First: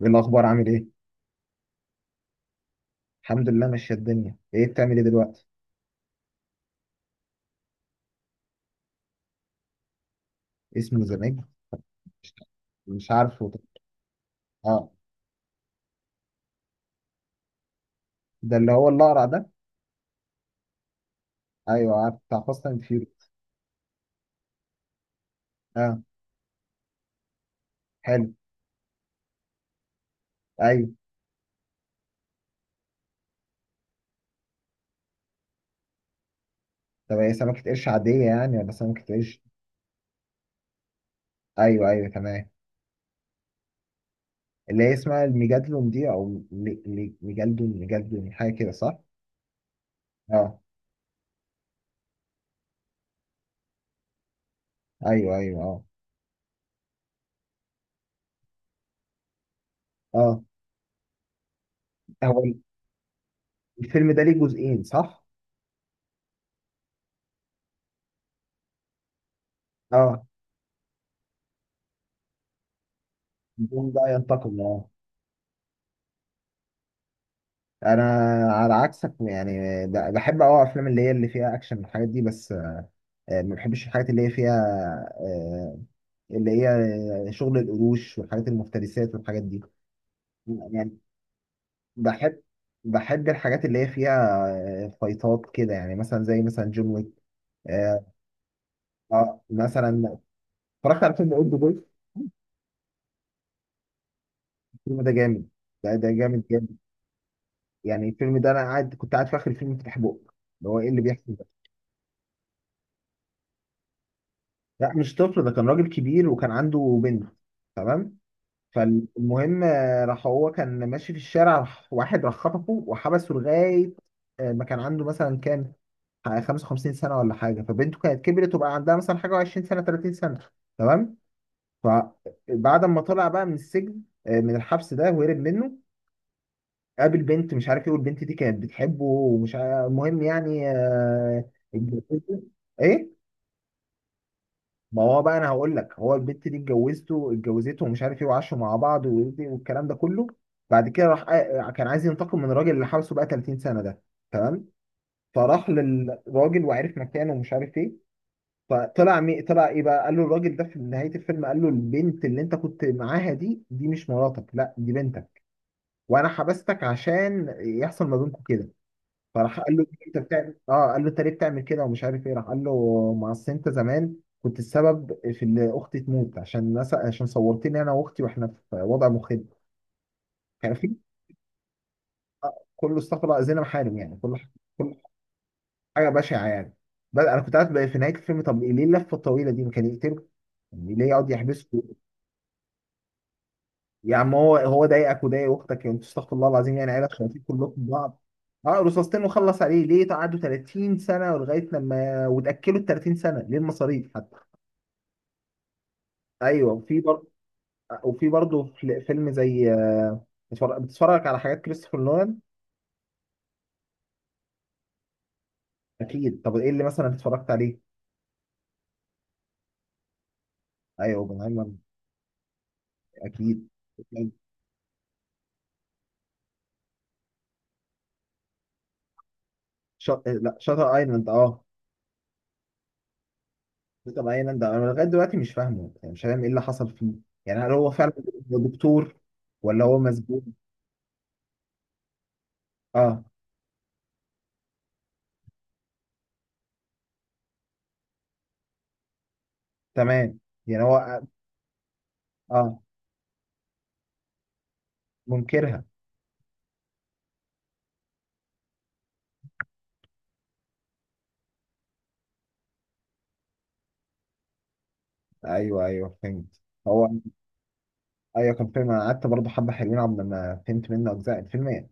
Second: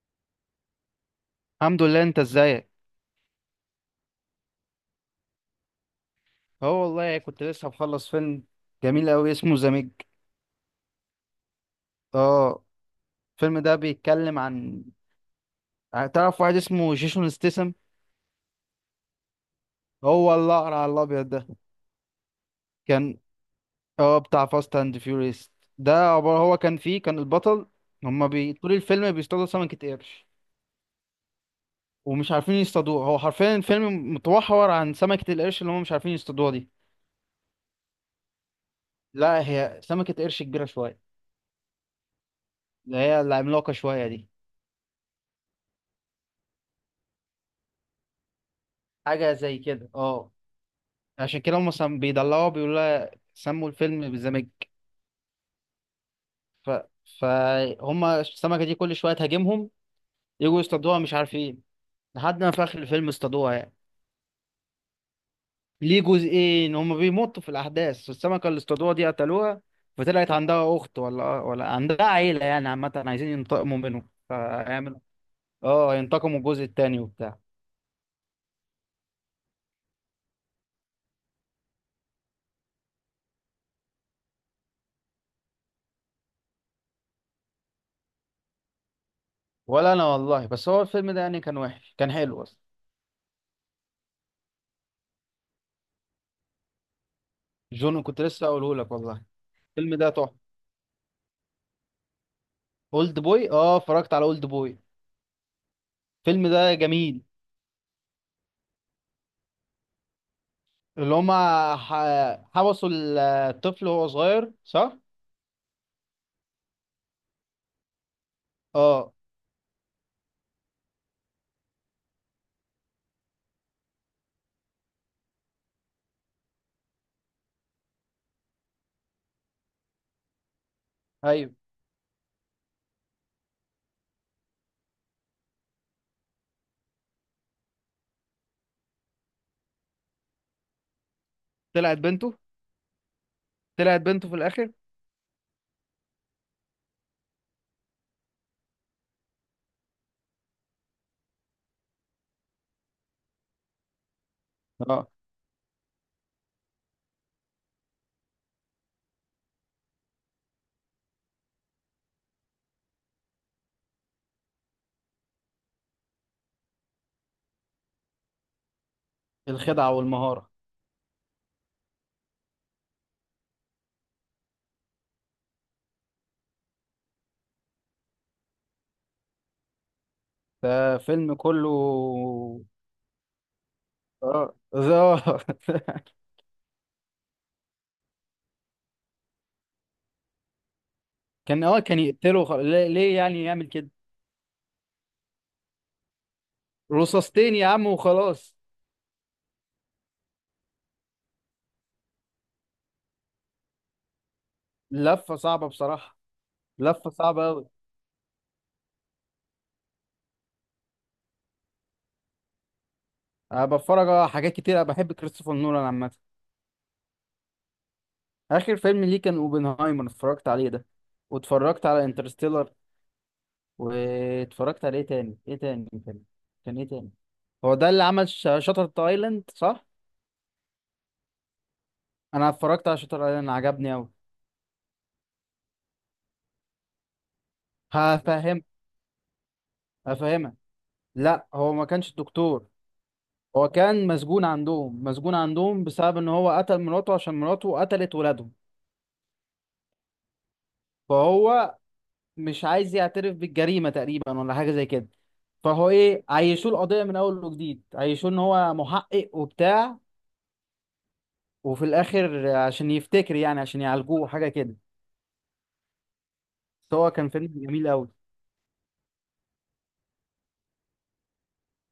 ايه الاخبار، عامل ايه؟ الحمد لله، انت ازيك؟ الحمد لله ماشيه الدنيا. ايه بتعمل ايه دلوقتي؟ اه والله كنت لسه مخلص فيلم جميل قوي، اسمه ذا ميج. اسمه ذا ميج. مش اه. مش عارفه. الفيلم ده بيتكلم عن، اه. تعرف واحد اسمه جيسون ستيسم؟ ده اللي هو الاقرع ده؟ هو الاقرع على الابيض ده. ايوه، عارف بتاع فاست اند فيوري. كان، اه بتاع فاست اند فيوريس. ده اه. عبارة، هو كان فيه، كان البطل. حلو. طول الفيلم بيصطادوا سمكة قرش، ايوه. ومش عارفين يصطادوها. هو حرفيا الفيلم متوحور عن سمكة القرش اللي هما مش عارفين يصطادوها دي. طب هي سمكه قرش عاديه يعني ولا سمكه قرش؟ لا، هي سمكة قرش كبيرة شوية، ايوه ايوه تمام. اللي هي العملاقة شوية دي. اللي هي اسمها الميجادلون دي، او ميجادلون حاجه كده، صح؟ حاجة زي كده، اه. اه. عشان كده بيدلعوا بيقولوا لها، سموا الفيلم بالزمج. ايوه ايوه اه. ف... فهم السمكة دي كل شوية تهاجمهم، اه. يجوا يصطادوها مش عارفين، هو لحد ما في آخر الفيلم اصطادوها يعني. الفيلم ده ليه جزئين، صح؟ ليه جزئين، هم بيمطوا في الأحداث. السمكة اللي اصطادوها دي قتلوها، اه. فطلعت عندها أخت ولا عندها عيلة يعني، عامة عايزين ينتقموا الجزء منهم ده ينتقم، اه. فيعملوا، اه ينتقموا الجزء التاني وبتاع. انا على عكسك يعني، بحب اه افلام اللي هي اللي فيها اكشن والحاجات دي بس. ما بحبش الحاجات اللي هي فيها آه، اللي هي شغل القروش والحاجات المفترسات والحاجات دي. ولا أنا والله، بس هو يعني الفيلم ده يعني كان وحش، كان بحب، حلو أصلا. بحب الحاجات اللي هي فيها فايتات كده، يعني مثلا زي مثلا جون ويك. جون، اه. كنت لسه أقوله لك والله، الفيلم ده مثلا تحفة. اتفرجت على فيلم اولد بوي. اولد بوي، اه اتفرجت على اولد بوي، الفيلم ده جامد، ده جامد الفيلم ده جامد. جميل. يعني الفيلم ده انا قاعد، كنت قاعد في اخر الفيلم فاتح بقى اللي هو ايه اللي اللي بيحصل هما ده. حبسوا الطفل وهو صغير لا صح؟ مش طفل، ده كان راجل كبير وكان عنده بنت. تمام. اه. فالمهم راح، هو كان ماشي في الشارع، راح واحد راح خطفه وحبسه لغاية ما كان عنده مثلا كام، 55 سنة ولا حاجة، فبنته كانت كبرت وبقى عندها مثلا حاجة 20 سنة 30 سنة. تمام. ايوه. فبعد ما طلع بقى من السجن، من الحبس ده وهرب منه، قابل بنت مش عارف ايه، والبنت دي كانت بتحبه ومش عارف، المهم يعني طلعت بنته، اتجوزوا. ايه؟ طلعت بنته في الاخر. ما هو بقى انا هقول لك، هو البت دي اتجوزته، اتجوزته ومش عارف ايه، وعاشوا مع بعض والكلام ده كله. بعد كده راح كان عايز ينتقم من الراجل اللي حبسه بقى 30 سنه ده. تمام. اه. فراح للراجل وعرف مكانه ومش عارف ايه. طلع ايه بقى، قال له الراجل ده في نهايه الفيلم، قال له البنت اللي انت كنت معاها دي، دي مش مراتك، لا دي بنتك، وانا حبستك عشان يحصل ما بينكم كده. فراح قال له الخدعة انت والمهارة. بتعمل اه، قال له انت ليه بتعمل كده ومش عارف ايه، راح قال له ما اصل انت زمان كنت السبب في ان اختي تموت، عشان ناس، عشان صورتني انا واختي واحنا في وضع مخيب. كان في، ده فيلم كله، كله استغفر الله زينا محارم يعني، اه. كل آه. حاجه بشعه يعني. بل انا كنت قاعد بقى في نهايه الفيلم، طب ليه اللفه الطويله دي، ما كان يقتله؟ يعني ليه يقعد كان، اه يحبسه؟ كان يقتله، ليه يعني يعمل كده؟ يا عم هو ضايقك وضايق اختك يعني، انتوا استغفر الله العظيم يعني، عيله شياطين رصاصتين يا كلكم عم بعض. وخلاص. اه رصاصتين وخلص عليه، ليه قعدوا 30 سنه ولغايه لما وتاكلوا ال 30 سنه، ليه المصاريف حتى؟ لفة صعبة بصراحة، ايوه. وفي لفة برضه، صعبة أوي. وفي برضه فيلم زي بتتفرج على حاجات كريستوفر نولان. أنا بتفرج على حاجات كتير، أنا بحب كريستوفر نولان عامة. اكيد. طب ايه اللي مثلا اتفرجت عليه؟ آخر فيلم ليه كان أوبنهايمر، اتفرجت عليه ده، ايوه اوبنهايمر. واتفرجت على انترستيلر، اكيد. واتفرجت على ايه تاني، ايه تاني كان، كان ايه تاني؟ هو ده اللي عمل شاتر ايلاند صح؟ لا شاتر ايلاند، اه. انا اتفرجت على شاتر ايلاند، عجبني قوي. شاتر ايلاند انا لغايه دلوقتي مش فاهمه، يعني مش فاهم ايه اللي حصل فيه، يعني هل هو فعلا هفهم، دكتور ولا هو مسجون؟ هفهمك. لا، هو ما كانش الدكتور، اه. هو كان مسجون عندهم، مسجون عندهم بسبب ان هو قتل مراته، عشان مراته قتلت ولادهم. تمام. يعني هو، فهو مش اه عايز يعترف بالجريمة تقريبا، ولا حاجة زي كده. منكرها. فهو ايه، عيشوه القضية من اول وجديد، عيشوه ان هو محقق وبتاع، وفي الاخر عشان يفتكر يعني، عشان يعالجوه حاجة كده. ايوه ايوه، فهمت. بس هو هو كان فيلم جميل قوي. ايوه، كان فيلم. انا قعدت برضه حبه حلوين، عبد ما فهمت منه اجزاء الفيلم،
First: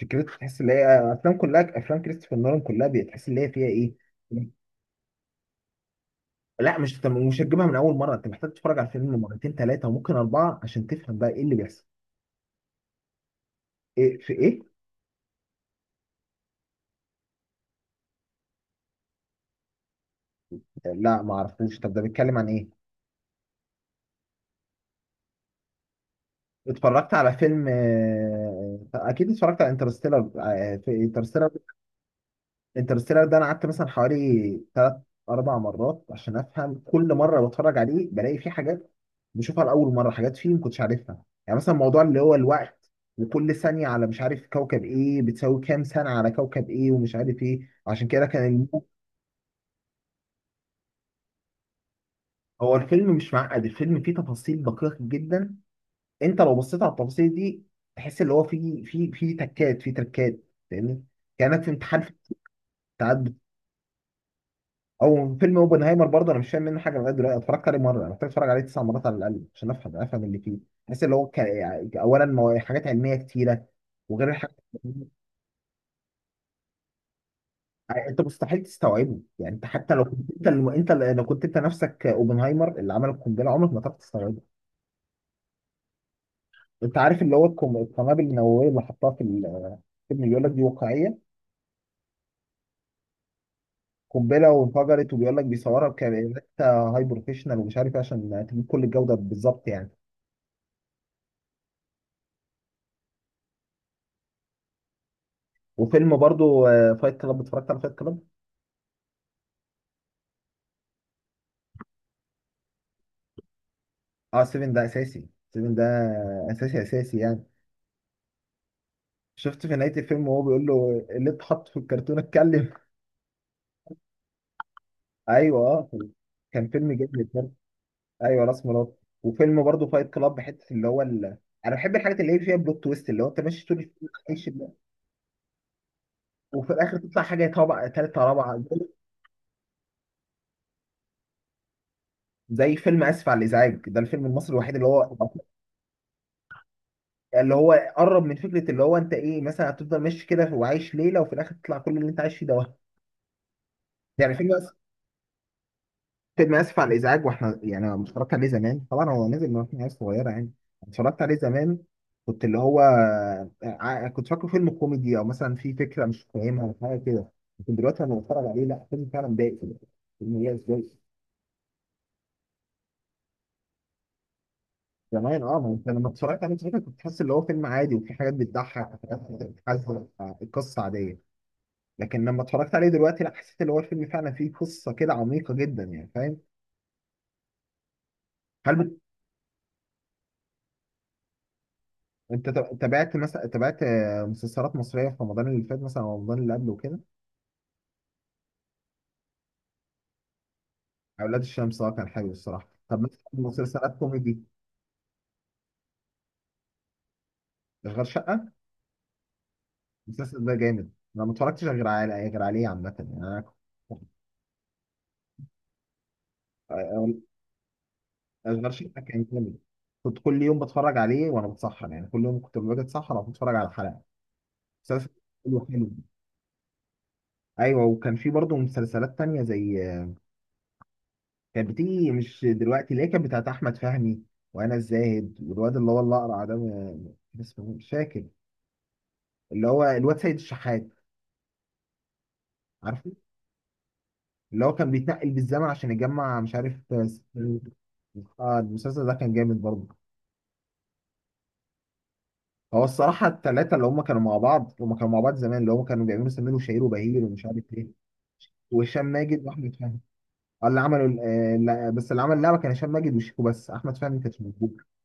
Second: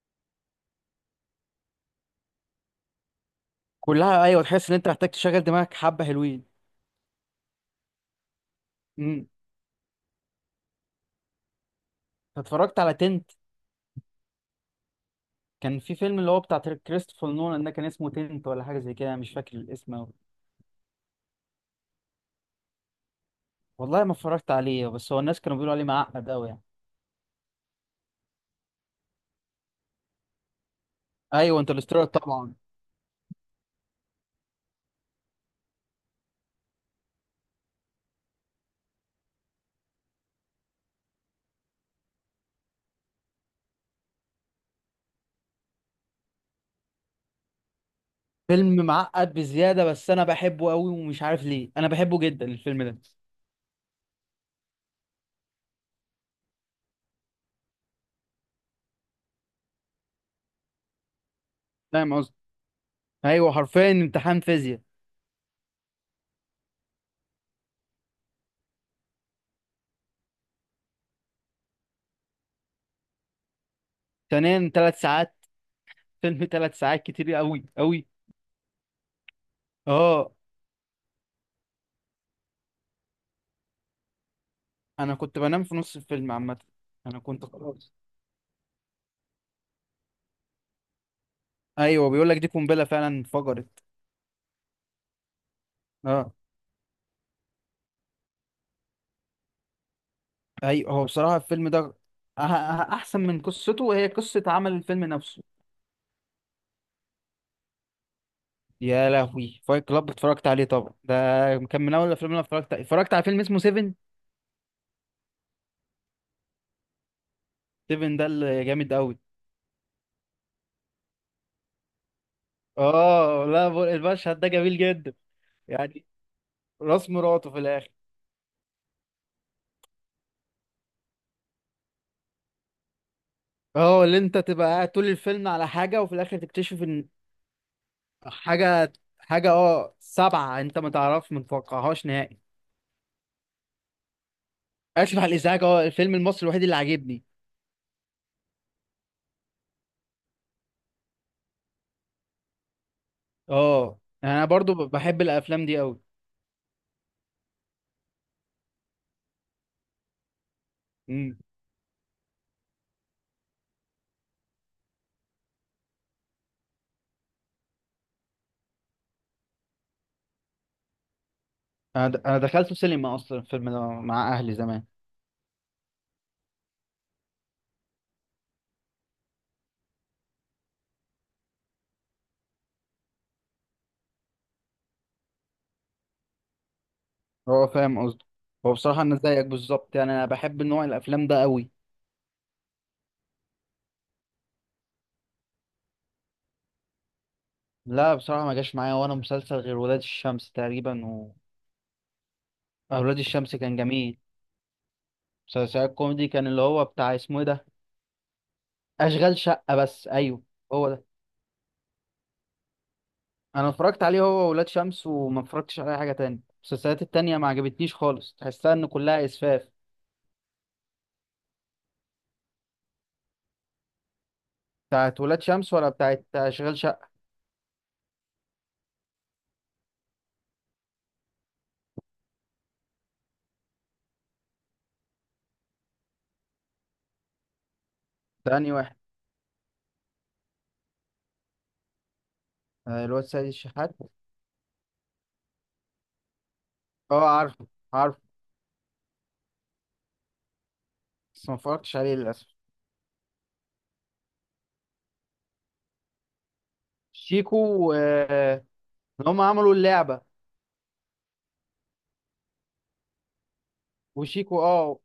فكرته تحس ان هي افلام، كلها افلام كريستوفر نولان كلها بتحس ان هي فيها ايه. كلها ايوه، تحس ان انت محتاج تشغل دماغك، حبه حلوين. لا مش، انت مش هتجيبها من اول مره، انت محتاج تتفرج على الفيلم امم، مرتين ثلاثه وممكن اربعه عشان تفهم بقى ايه اللي بيحصل. اتفرجت على تنت. ايه في ايه؟ كان في فيلم اللي هو بتاع كريستوفر نولان ده، كان اسمه تنت ولا حاجه زي كده، أنا مش فاكر الاسم أوي. لا ما اعرفوش. طب ده بيتكلم عن ايه؟ والله ما اتفرجت عليه، بس هو الناس كانوا بيقولوا عليه معقد قوي يعني. اتفرجت على فيلم اكيد اتفرجت على انترستيلر. في انترستيلر. ايوه انترستيلر طبعا. انترستيلر ده انا قعدت مثلا حوالي ثلاث اربع مرات عشان افهم، كل مره بتفرج عليه بلاقي فيه حاجات بشوفها لاول مره، حاجات فيه ما كنتش عارفها، يعني مثلا موضوع اللي هو الوقت، وكل ثانيه على مش عارف كوكب ايه بتساوي كام سنه على كوكب ايه ومش عارف ايه، عشان كده كان فيلم الموت. معقد بزياده، بس انا بحبه قوي، ومش عارف ليه انا بحبه جدا هو الفيلم ده. الفيلم مش معقد، الفيلم فيه تفاصيل دقيقه جدا، انت لو بصيت على التفاصيل دي تحس اللي هو فيه تكات، فيه تركات. فاهمني؟ كانك في امتحان في فاهم قصدي. التعدد. ايوه حرفيا امتحان فيزياء. او فيلم اوبنهايمر برضه، انا مش فاهم منه حاجه لغايه دلوقتي، اتفرجت عليه مره، انا محتاج اتفرج عليه تسع مرات على الاقل عشان افهم اللي فيه. بحس اللي هو كان يعني اولا حاجات علميه كتيره، وغير الحاجات ثانيا ثلاث ساعات، فيلم ثلاث ساعات كتير قوي قوي. يعني، انت مستحيل تستوعبه، يعني انت حتى لو كنت اه. انت لو كنت انت نفسك اوبنهايمر اللي عمل القنبله، عمرك ما تعرف تستوعبه. انا كنت بنام في نص الفيلم عامه. انت انا عارف اللي هو كنت خلاص. القنابل النوويه اللي حطها في الفيلم بيقول لك دي واقعيه، ايوه بيقول لك دي قنبله فعلا انفجرت. قنبله وانفجرت، وبيقول لك بيصورها اه. بكاميرات هاي بروفيشنال ومش عارف ايه عشان تجيب كل الجوده بالظبط يعني. ايوه، هو بصراحه الفيلم ده، أه- أه- احسن من قصته، وهي قصه عمل الفيلم نفسه. وفيلم برضو فايت كلاب، اتفرجت على فايت كلاب. يا لهوي، فايت كلاب، اتفرجت عليه طبعا ده. كان من اول الافلام اللي أنا اتفرجت على فيلم اسمه سيفن. اه 7 ده اساسي، 7 ده اساسي اساسي يعني. سيفن ده اللي جامد قوي. شفت في نهاية الفيلم وهو بيقول له اللي اتحط في الكرتون اتكلم. اه. لا ب- المشهد ده جميل جدا ايوه اه. يعني. كان فيلم راس جامد برضه. مراته في الاخر. ايوه راس مراد. وفيلم برضو فايت كلاب، حتة اللي هو انا بحب الحاجات اللي هي فيها بلوت تويست، اللي هو انت ماشي طول اه، الفيلم اللي انت عايش تبقى قاعد طول الفيلم على حاجه، وفي الاخر وفي تكتشف الاخر ان، تطلع حاجه طبعا ثالثه رابعه. حاجة حاجة، اه سبعة، انت ما تعرفش ما تتوقعهاش نهائي. زي فيلم اسف على الازعاج، ده الفيلم المصري الوحيد اللي هو اسف على الازعاج، اه الفيلم المصري الوحيد اللي عاجبني. اللي هو قرب من فكره اللي هو انت ايه، مثلا هتفضل ماشي كده وعايش ليله وفي الاخر تطلع كل اللي انت عايش فيه ده. اه، يعني يعني انا فيلم برضو بحب الافلام دي قوي. فيلم اسف على الازعاج، واحنا يعني أنا اتفرجت عليه زمان طبعا، هو نزل من واحنا عيال صغيره يعني. اتفرجت عليه امم، زمان، كنت اللي هو كنت فاكره فيلم كوميدي او مثلا في فكره مش فاهمها او حاجه كده، لكن دلوقتي لما بتفرج عليه لا، فيلم فعلا ضايق، فيلم ياس ضايق. انا دخلته سينما اصلا الفيلم ده مع اهلي زمان. زمان اه، ما انت لما اتفرجت عليه زمان كنت تحس اللي هو فيلم عادي وفي حاجات بتضحك وحاجات بتحزن، القصه عاديه، لكن لما اتفرجت عليه دلوقتي لا، حسيت اللي هو الفيلم فعلا فيه قصه كده عميقه جدا يعني، فاهم؟ هو فاهم قصدي. هو هل بصراحة انا زيك بالظبط، يعني انا بحب نوع الافلام ده قوي. انت تابعت مثلا، تابعت مسلسلات مصريه في رمضان اللي فات، مثلا او رمضان اللي قبله وكده؟ لا بصراحة، ما جاش معايا وانا مسلسل غير ولاد الشمس تقريبا، و، اولاد الشمس اه، كان حلو الصراحه. طب اولاد مثلا الشمس كان مسلسلات جميل. كوميدي، مسلسل كوميدي كان اللي هو بتاع، اسمه ايه ده، غير شقه. اشغال شقة، بس ايوه. المسلسل ده جامد. هو انا ما اتفرجتش غير على غير عليه عامه يعني، انا انا اتفرجت عليه هو وولاد شمس، وما اتفرجتش على اي حاجه تاني، المسلسلات أول- التانية ما عجبتنيش خالص، اشغال تحسها ان شقه كان كلها جامد، اسفاف. كنت كل يوم بتفرج عليه وانا بتسحر يعني، كل يوم كنت باجي اتسحر او بتفرج على حلقه مسلسل. بتاعت ولاد حلو شمس ولا حلو. بتاعت اشغال شقه؟ ايوه وكان في برضه مسلسلات تانية زي، كانت بتيجي مش دلوقتي، اللي هي كانت بتاعت احمد فهمي وانا الزاهد والواد اللي هو الاقرع ده كان اسمه إيه؟ مش فاكر. تاني واحد. اللي هو الواد سيد الشحات، آه، عارفه؟ الواد سيد الشحات. اللي هو كان بيتنقل بالزمن عشان يجمع مش عارف. اه، عارفه، عارفه، اه المسلسل ده كان جامد برضه. بس ما اتفرجتش عليه للاسف. هو الصراحه الثلاثه اللي هم كانوا مع بعض، هم كانوا مع بعض زمان اللي هم كانوا بيعملوا سمير وشهير وبهير ومش عارف ايه، شيكو، آه، وهشام إن هم ماجد عملوا واحمد فهمي. اللعبه. اه اللي عملوا لا، بس اللي عمل اللعبه كان هشام ماجد وشيكو بس، احمد فهمي ما كانش وشيكو، موجود. اه.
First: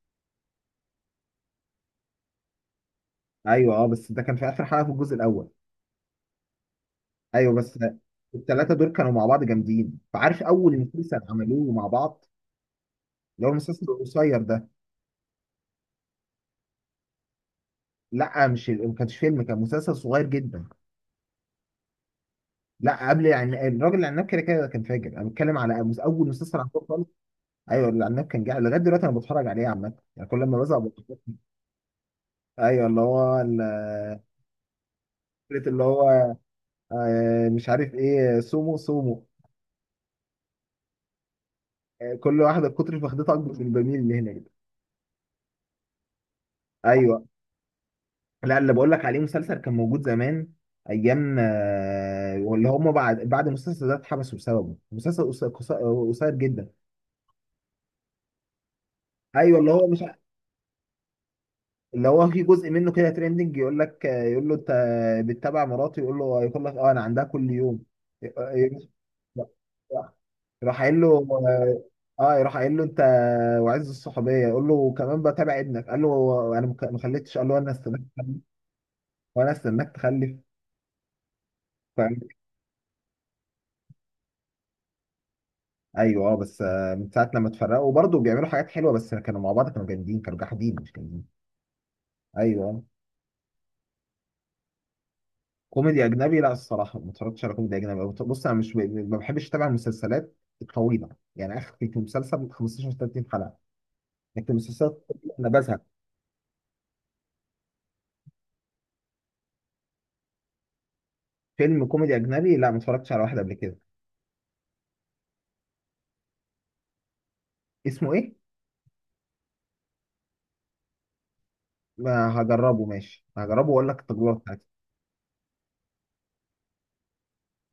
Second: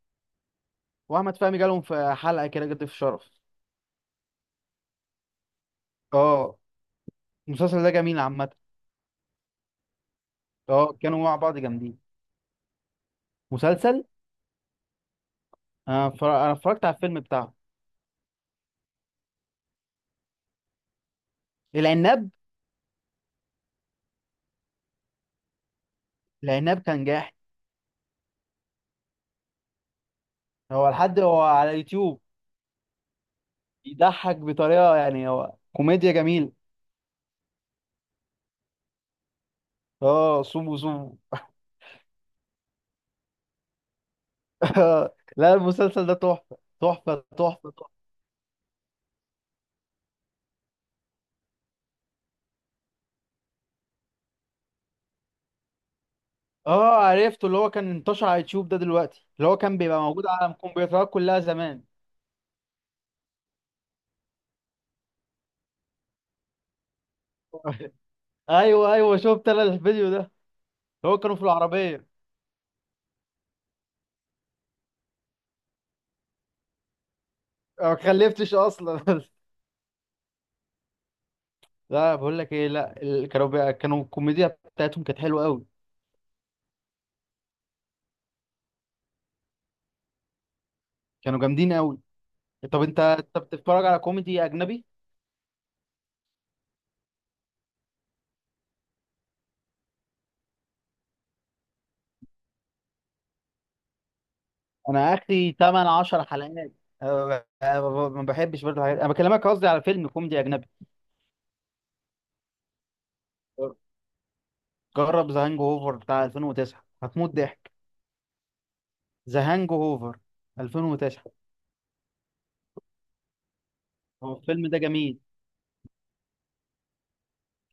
واحمد فهمي جالهم في حلقه كده، جد في شرف. ايوه اه، بس ده كان في اخر حلقه في الجزء الاول. اه. ايوه بس. المسلسل ده جميل عامه. الثلاثه دول كانوا مع بعض جامدين. فعارف اول اه، كانوا مسلسل مع بعض عملوه مع جامدين. بعض، اللي هو المسلسل مسلسل، القصير ده؟ أنا اتفرجت على الفيلم بتاعه، لا مش، ما كانش فيلم، كان مسلسل صغير جدا. العناب. لا قبل يعني الراجل العناب، كده كده كان فاجر، انا بتكلم على اول مسلسل العناب عملوه كان خالص. جاحد. ايوه العناب كان جاي لغايه دلوقتي انا بتفرج عليه عامه يعني، كل ما بزهق هو بتفرج. لحد، هو على يوتيوب ايوه اللي هو يضحك بطريقة يعني، هو فكره اللي هو كوميديا جميل. مش عارف ايه سومو سومو. اه، صوم صوم. كل واحده كتر فخدتها اكبر من البميل اللي هنا. لا، المسلسل ده ايوه. تحفة. لا اللي بقول لك عليه مسلسل كان موجود زمان، ايام واللي هم بعد، بعد المسلسل ده اتحبسوا بسببه. مسلسل قصير جدا. اه، عرفته اللي هو كان انتشر على يوتيوب ده دلوقتي، اللي هو ايوه اللي كان هو بيبقى مش ع- موجود على الكمبيوترات كلها زمان. اللي هو في جزء منه كده تريندنج، يقول لك يقول له انت بتتابع مراتي، يقول له، يقول لك اه انا عندها كل يوم. آه، آه، ايوه ايوه شفت انا الفيديو آه، ده. راح قايل هو له كانوا في العربية. اه، يروح قايل له انت وعز الصحوبيه، يقول له كمان بتابع ابنك، قال له انا ما خليتش، قال له انا أنا ما استناك، خلفتش اصلا. وانا استناك تخلف. لا، بقول لك ايه، لا كانوا كانوا الكوميديا بتاعتهم كانت حلوة قوي. ايوه اه بس من ساعه لما اتفرقوا وبرضه بيعملوا حاجات حلوه، بس كانوا مع بعض كانوا جامدين، كانوا جاحدين مش جامدين. كانوا جامدين قوي. ايوه طب آه. انت، بتتفرج على كوميدي اجنبي؟ كوميدي اجنبي؟ لا الصراحه ما اتفرجتش على كوميدي اجنبي. بص انا مش، ما بحبش اتابع المسلسلات الطويله، يعني اخر في مسلسل 15 30 حلقه، لكن المسلسلات انا الطويلة انا اخري بزهق. 8 10 حلقات. أه، أه، ما بحبش برضه الحاجات، انا بكلمك قصدي على فيلم كوميدي اجنبي. فيلم كوميدي اجنبي لا ما اتفرجتش على واحد قبل كده. جرب ذا هانج اوفر بتاع 2009، هتموت ضحك. اسمه ايه؟ ذا هانج اوفر، 2009. ما هجربه ماشي، هجربه واقول لك هو التجربه الفيلم ده بتاعتي. جميل.